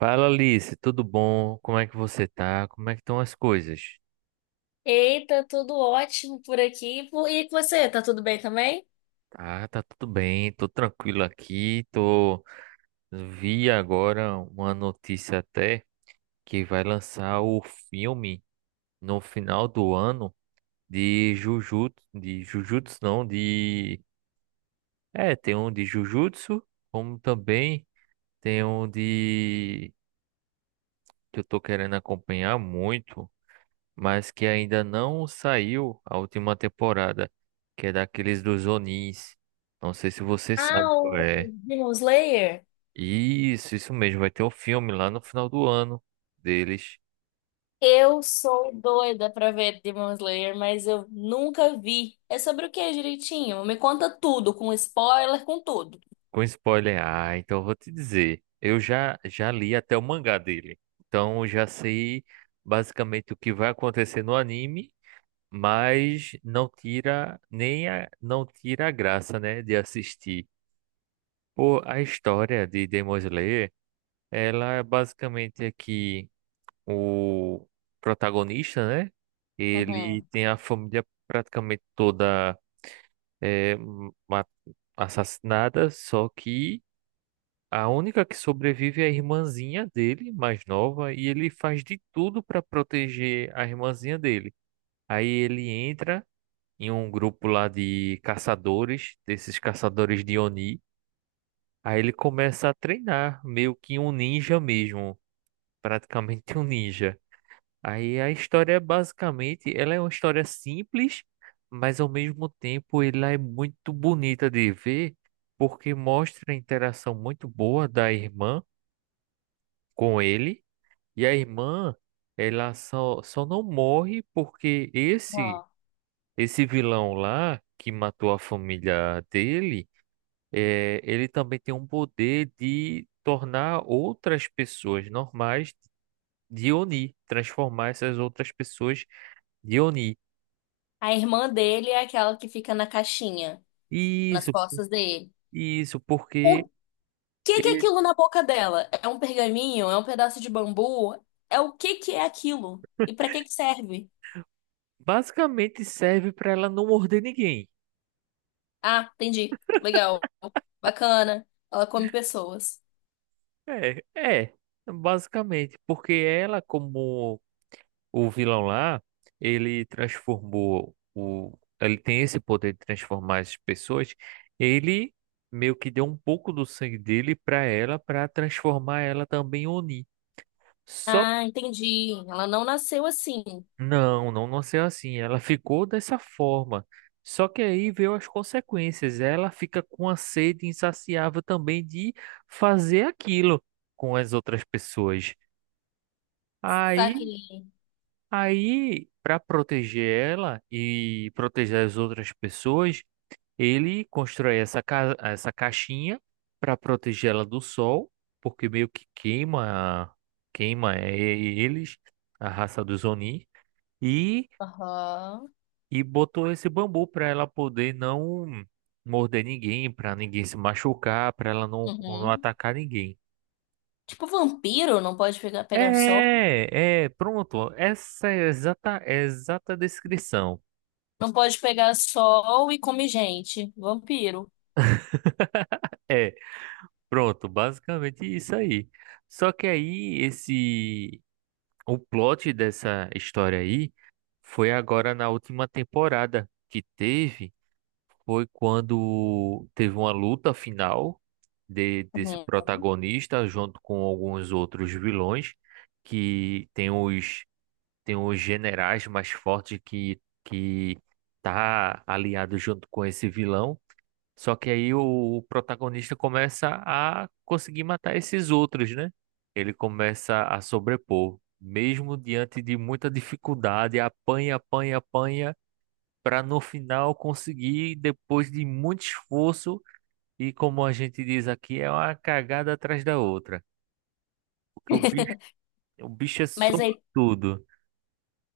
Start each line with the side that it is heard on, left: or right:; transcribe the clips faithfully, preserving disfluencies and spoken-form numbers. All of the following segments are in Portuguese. right: Fala Alice, tudo bom? Como é que você tá? Como é que estão as coisas?
left: Eita, tudo ótimo por aqui. Por- E com você, tá tudo bem também?
right: Ah, tá tudo bem, tô tranquilo aqui, tô... Vi agora uma notícia até que vai lançar o filme no final do ano de Jujutsu, de Jujutsu não, de... É, tem um de Jujutsu, como também tem um de... que eu tô querendo acompanhar muito, mas que ainda não saiu a última temporada, que é daqueles dos Onins. Não sei se você
left: Ah,
right: sabe qual
left: o
right: é.
left: Demon Slayer?
right: Isso, isso mesmo, vai ter um filme lá no final do ano deles,
left: Eu sou doida pra ver Demon Slayer, mas eu nunca vi. É sobre o que direitinho? Me conta tudo, com spoiler, com tudo.
right: com spoiler. Ah, então eu vou te dizer, eu já já li até o mangá dele. Então eu já sei basicamente o que vai acontecer no anime, mas não tira nem a, não tira a graça, né, de assistir. Pô, a história de Demon Slayer. Ela é basicamente aqui o protagonista, né? Ele
left: Uhum.
right: tem a família praticamente toda é, ma- assassinada, só que a única que sobrevive é a irmãzinha dele, mais nova, e ele faz de tudo para proteger a irmãzinha dele. Aí ele entra em um grupo lá de caçadores, desses caçadores de Oni. Aí ele começa a treinar, meio que um ninja mesmo, praticamente um ninja. Aí a história basicamente, ela é uma história simples, mas ao mesmo tempo ela é muito bonita de ver, porque mostra a interação muito boa da irmã com ele, e a irmã, ela só, só não morre porque esse
left: Ó.
right: esse vilão lá que matou a família dele, é, ele também tem um poder de tornar outras pessoas normais de Oni, transformar essas outras pessoas de Oni.
left: A irmã dele é aquela que fica na caixinha, nas
right: Isso,
left: costas dele.
right: isso, porque
left: O que que é
right: ele
left: aquilo na boca dela? É um pergaminho? É um pedaço de bambu? É o que que é aquilo? E pra que que serve?
right: basicamente serve para ela não morder ninguém.
left: Ah, entendi. Legal. Bacana. Ela come pessoas.
right: É, é, basicamente, porque ela, como o vilão lá, ele transformou o, ele tem esse poder de transformar as pessoas. Ele meio que deu um pouco do sangue dele para ela, para transformar ela também em Oni. Só
left: Ah, entendi. Ela não nasceu assim.
right: Não, não nasceu assim. Ela ficou dessa forma. Só que aí veio as consequências. Ela fica com a sede insaciável também de fazer aquilo com as outras pessoas. Aí,
left: Saque.
right: aí, para proteger ela e proteger as outras pessoas, ele constrói essa ca essa caixinha para proteger ela do sol, porque meio que queima queima eh, eles, a raça dos Oni. E
left: Aham.
right: e botou esse bambu para ela poder não morder ninguém, para ninguém se machucar, para ela não, não
left: Uhum.
right: atacar ninguém.
left: Tipo vampiro, não pode pegar, pegar sol.
right: É, é, pronto. Essa é a exata, é a exata descrição.
left: Não pode pegar sol e comer gente. Vampiro.
right: É, pronto, basicamente isso aí. Só que aí esse o plot dessa história aí foi agora na última temporada que teve. Foi quando teve uma luta final de, desse
left: Uhum.
right: protagonista junto com alguns outros vilões que tem os tem os generais mais fortes que que tá aliado junto com esse vilão. Só que aí o protagonista começa a conseguir matar esses outros, né? Ele começa a sobrepor, mesmo diante de muita dificuldade, apanha, apanha, apanha para no final conseguir, depois de muito esforço, e como a gente diz aqui, é uma cagada atrás da outra. Porque o bicho, o bicho é
left: Mas aí,
right: sortudo.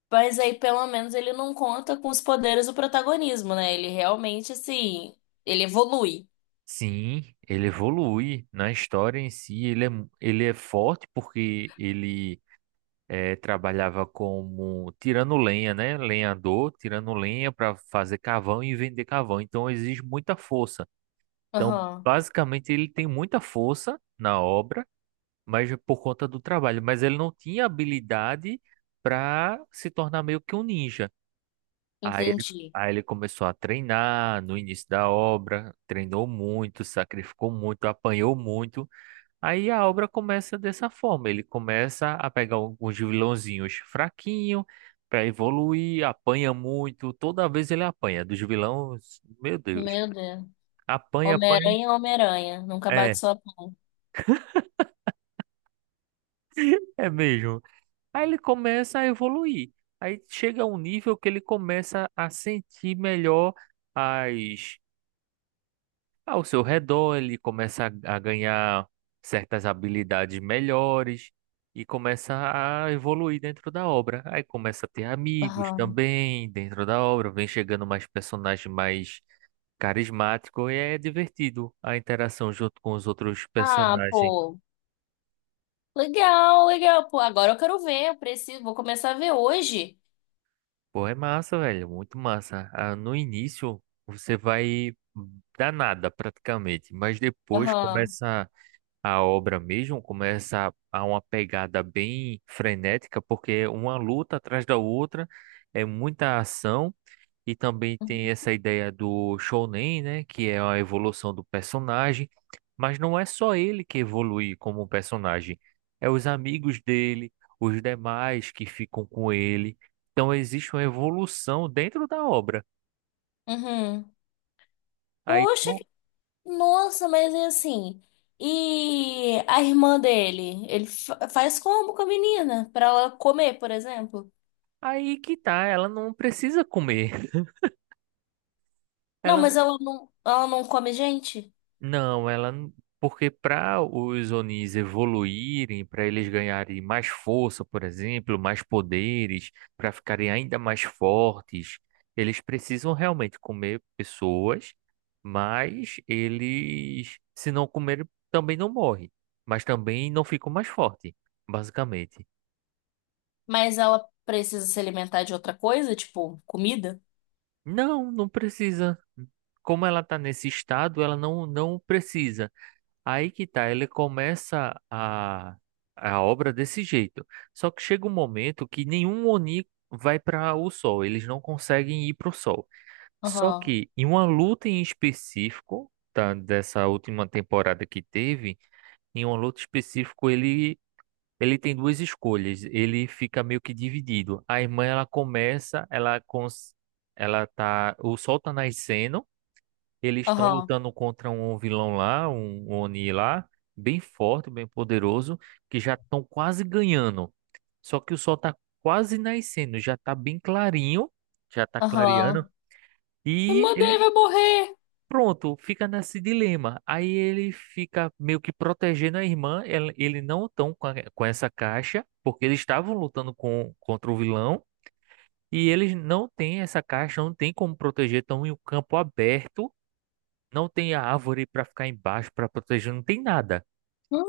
left: mas aí, pelo menos, ele não conta com os poderes do protagonismo, né? Ele realmente, assim, ele evolui.
right: Sim, ele evolui na história em si, ele é, mu- ele é forte porque ele eh, trabalhava como tirando lenha, né? Lenhador, tirando lenha para fazer carvão e vender carvão. Então exige muita força. Então,
left: Aham.
right: basicamente, ele tem muita força na obra mas por conta do trabalho. Mas ele não tinha habilidade para se tornar meio que um ninja. Aí ele,
left: Entendi.
right: aí ele começou a treinar no início da obra, treinou muito, sacrificou muito, apanhou muito. Aí a obra começa dessa forma: ele começa a pegar alguns vilãozinhos fraquinho para evoluir, apanha muito. Toda vez ele apanha dos vilões, meu Deus,
left: Meu Deus.
right: apanha, apanha.
left: Homem-Aranha, é Homem-Aranha. Nunca bate
right: É,
left: sua.
right: é mesmo. Aí ele começa a evoluir. Aí chega a um nível que ele começa a sentir melhor as, ao seu redor, ele começa a, a ganhar certas habilidades melhores e começa a evoluir dentro da obra. Aí começa a ter amigos também dentro da obra, vem chegando mais personagem mais carismático e é divertido a interação junto com os outros
left: Ah,
right: personagens.
left: pô. Legal, legal. Pô, agora eu quero ver. Eu preciso, vou começar a ver hoje.
right: Pô, é massa, velho, muito massa. Ah, no início você vai dar nada praticamente, mas depois
left: Aham.
right: começa a obra mesmo, começa a uma pegada bem frenética, porque é uma luta atrás da outra, é muita ação. E também tem essa ideia do Shounen, né? Que é a evolução do personagem. Mas não é só ele que evolui como personagem. É os amigos dele, os demais que ficam com ele. Então existe uma evolução dentro da obra.
left: Uhum.
right: Aí,
left: Poxa,
right: com-
left: que- nossa, mas é assim. E a irmã dele? Ele fa- faz como com a menina? Pra ela comer, por exemplo?
right: aí que tá, ela não precisa comer.
left: Não,
right: Ela
left: mas ela não, ela não come gente?
right: Não, ela. n- Porque para os Onis evoluírem, para eles ganharem mais força, por exemplo, mais poderes, para ficarem ainda mais fortes, eles precisam realmente comer pessoas, mas eles, se não comerem, também não morrem, mas também não ficam mais fortes, basicamente.
left: Mas ela precisa se alimentar de outra coisa, tipo comida?
right: Não, não precisa. Como ela está nesse estado, ela não, não precisa. Aí que tá, ele começa a, a obra desse jeito. Só que chega um momento que nenhum Oni vai para o Sol, eles não conseguem ir para o Sol. Só
left: Aham,
right: que em uma luta em específico, tá, dessa última temporada que teve, em uma luta específico ele ele tem duas escolhas, ele fica meio que dividido. A irmã ela começa, ela cons, ela tá, o Sol tá nascendo, eles estão
left: aham,
right: lutando contra um vilão lá, um um Oni lá, bem forte, bem poderoso, que já estão quase ganhando. Só que o sol tá quase nascendo, já tá bem clarinho, já tá clareando.
left: aham. A
right: E
left: irmã dele
right: ele,
left: vai morrer.
right: pronto, fica nesse dilema. Aí ele fica meio que protegendo a irmã. Ele, ele não tão com, a- com essa caixa, porque eles estavam lutando com, contra o vilão. E eles não têm essa caixa, não tem como proteger, estão em um campo aberto, não tem a árvore para ficar embaixo para proteger, não tem nada.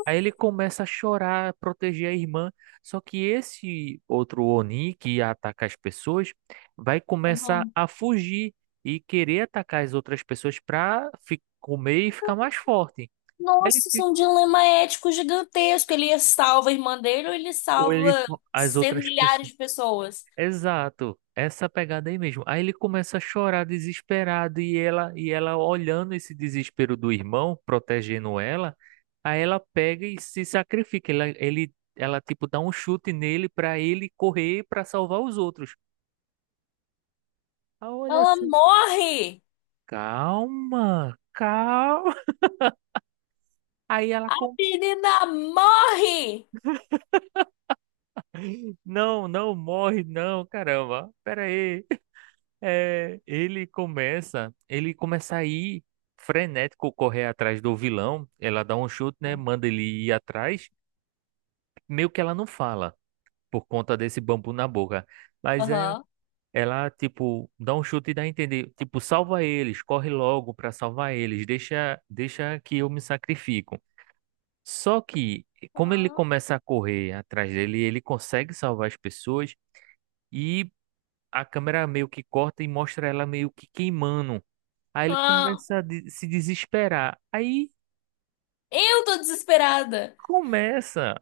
right: Aí ele começa a chorar, a proteger a irmã. Só que esse outro Oni que ia atacar as pessoas vai começar
left: Hum?
right: a fugir e querer atacar as outras pessoas para comer e ficar mais forte. Aí Ele,
left: Nossa, isso é
right: fi-
left: um dilema ético gigantesco. Ele salva a irmã dele ou ele
right: ou ele,
left: salva
right: as
left: cem
right: outras
left: milhares
right: pessoas.
left: de pessoas?
right: Exato, essa pegada aí mesmo. Aí ele começa a chorar desesperado e ela e ela olhando esse desespero do irmão, protegendo ela, aí ela pega e se sacrifica. Ela, ele, ela tipo dá um chute nele para ele correr para salvar os outros. Aí olha
left: Ela
right: assim,
left: morre!
right: calma, calma. Aí ela
left: A
right: com,
left: menina morre!
right: não, não morre não, caramba. Pera aí. É, ele começa, ele começa a ir frenético correr atrás do vilão. Ela dá um chute, né? Manda ele ir atrás. Meio que ela não fala por conta desse bambu na boca. Mas é,
left: Aham.
right: ela, tipo, dá um chute e dá a entender, tipo, salva eles, corre logo pra salvar eles, deixa, deixa que eu me sacrifico. Só que, como ele
left: Aham.
right: começa a correr atrás dele, ele consegue salvar as pessoas e a câmera meio que corta e mostra ela meio que queimando. Aí ele
left: Ah,
right: começa a de- se desesperar. Aí
left: eu tô desesperada.
right: começa,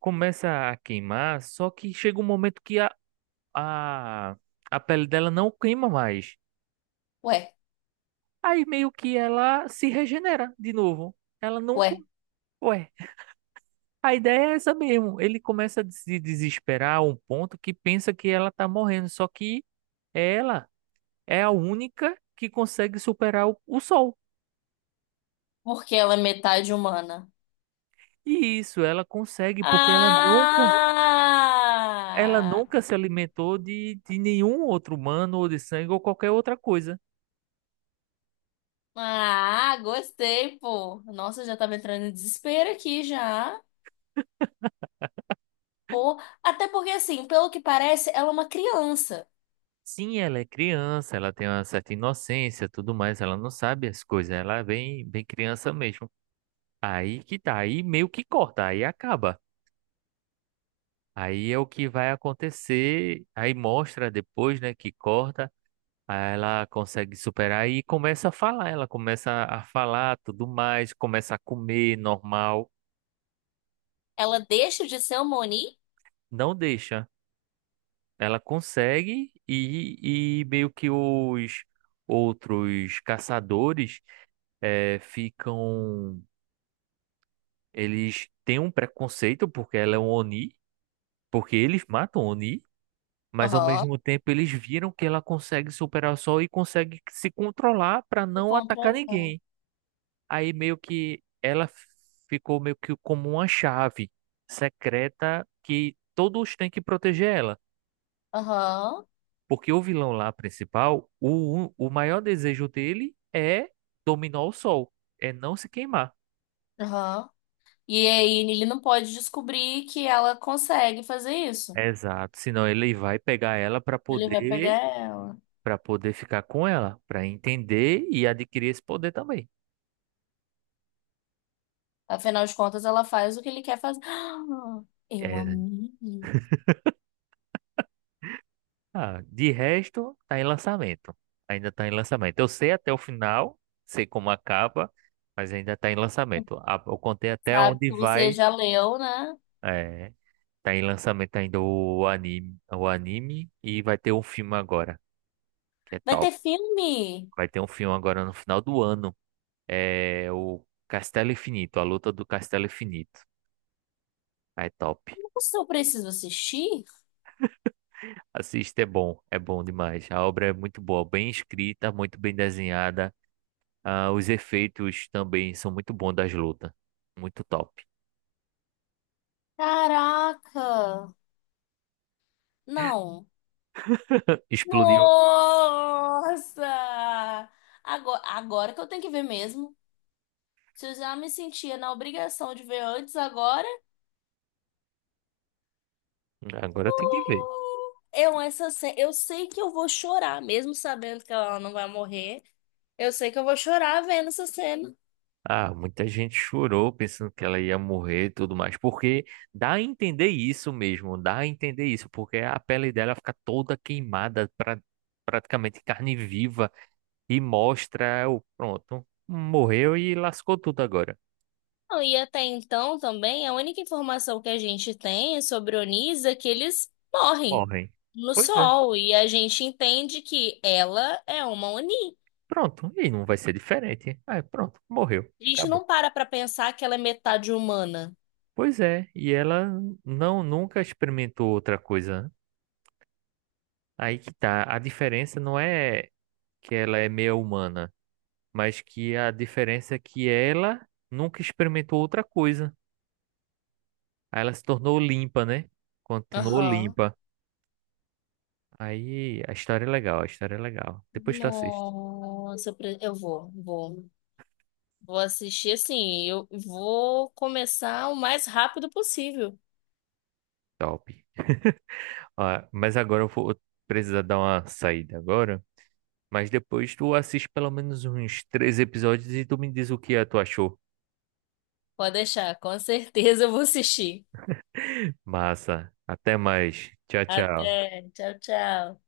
right: começa a queimar, só que chega um momento que a, a, a pele dela não queima mais.
left: Ué,
right: Aí meio que ela se regenera de novo. Ela não. co-
left: ué,
right: Ué, a ideia é essa mesmo. Ele começa a se desesperar a um ponto que pensa que ela tá morrendo, só que ela é a única que consegue superar o, o sol.
left: porque ela é metade humana.
right: E isso ela consegue porque ela nunca Ela
left: Ah!
right: nunca se alimentou de, de nenhum outro humano ou de sangue ou qualquer outra coisa.
left: Ah, gostei, pô. Nossa, já tava entrando em desespero aqui já. Pô, até porque assim, pelo que parece, ela é uma criança.
right: Sim, ela é criança, ela tem uma certa inocência, tudo mais, ela não sabe as coisas, ela é bem, bem criança mesmo. Aí que tá, aí meio que corta, aí acaba. Aí é o que vai acontecer, aí mostra depois, né, que corta, aí ela consegue superar e começa a falar, ela começa a falar, tudo mais, começa a comer normal,
left: Ela deixa de ser uma Oni?
right: não deixa. Ela consegue e, e meio que os outros caçadores eh, ficam. Eles têm um preconceito porque ela é um Oni, porque eles matam Oni, mas ao
left: Aham.
right: mesmo tempo eles viram que ela consegue superar o sol e consegue se controlar para
left: De
right: não atacar
left: controlar.
right: ninguém. Aí meio que ela ficou meio que como uma chave secreta que todos têm que proteger ela.
left: Aham.
right: Porque o vilão lá principal, o, o maior desejo dele é dominar o sol, é não se queimar.
left: Aham. E aí ele não pode descobrir que ela consegue fazer isso.
right: Exato, senão ele vai pegar ela para
left: Ele vai
right: poder
left: pegar ela.
right: para poder ficar com ela, para entender e adquirir esse poder também.
left: Afinal de contas, ela faz o que ele quer fazer. Ah, eu
right: É,
left: amei.
right: ah, de resto, tá em lançamento. Ainda tá em lançamento. Eu sei até o final, sei como acaba, mas ainda tá em lançamento. Ah, Eu contei até
left: Sabe
right: onde
left: que você
right: vai.
left: já leu, né?
right: É, tá em lançamento ainda o anime, o anime e vai ter um filme agora. que é
left: Vai ter
right: top.
left: filme.
right: Vai ter um filme agora no final do ano. É o Castelo Infinito, a luta do Castelo Infinito. É top.
left: Nossa, eu preciso assistir?
right: Assista, é bom, é bom demais. A obra é muito boa, bem escrita, muito bem desenhada. Ah, os efeitos também são muito bons das lutas. Muito top.
left: Caraca. Não.
right: Explodiu.
left: Nossa! Agora, agora que eu tenho que ver mesmo. Se eu já me sentia na obrigação de ver antes, agora.
right: Agora tem que ver.
left: Uh, Eu, essa, ce- eu sei que eu vou chorar, mesmo sabendo que ela não vai morrer. Eu sei que eu vou chorar vendo essa cena.
right: Ah, muita gente chorou pensando que ela ia morrer e tudo mais, porque dá a entender isso mesmo, dá a entender isso, porque a pele dela fica toda queimada, pra, praticamente carne viva, e mostra o pronto, morreu e lascou tudo agora.
left: Não, e até então também, a única informação que a gente tem é sobre Onis é que eles morrem
right: Morrem.
left: no
right: Pois é.
left: sol. E a gente entende que ela é uma Oni.
right: Pronto, e não vai ser diferente. Ah, pronto, morreu,
left: A gente
right: acabou.
left: não para pra pensar que ela é metade humana.
right: Pois é, e ela não nunca experimentou outra coisa. Aí que tá, a diferença não é que ela é meia humana. mas que a diferença é que ela nunca experimentou outra coisa. Aí ela se tornou limpa, né? Continuou
left: Aham.
right: limpa. Aí a história é legal, a história é legal. Depois tu assiste.
left: Nossa, eu pre- eu vou, vou. Vou assistir assim, eu vou começar o mais rápido possível.
right: Top. Ah, mas agora eu vou precisar dar uma saída agora. Mas depois tu assiste pelo menos uns três episódios e tu me diz o que é, tu achou.
left: Pode deixar, com certeza eu vou assistir.
right: Massa. Até mais. Tchau, tchau.
left: Até, tchau, tchau.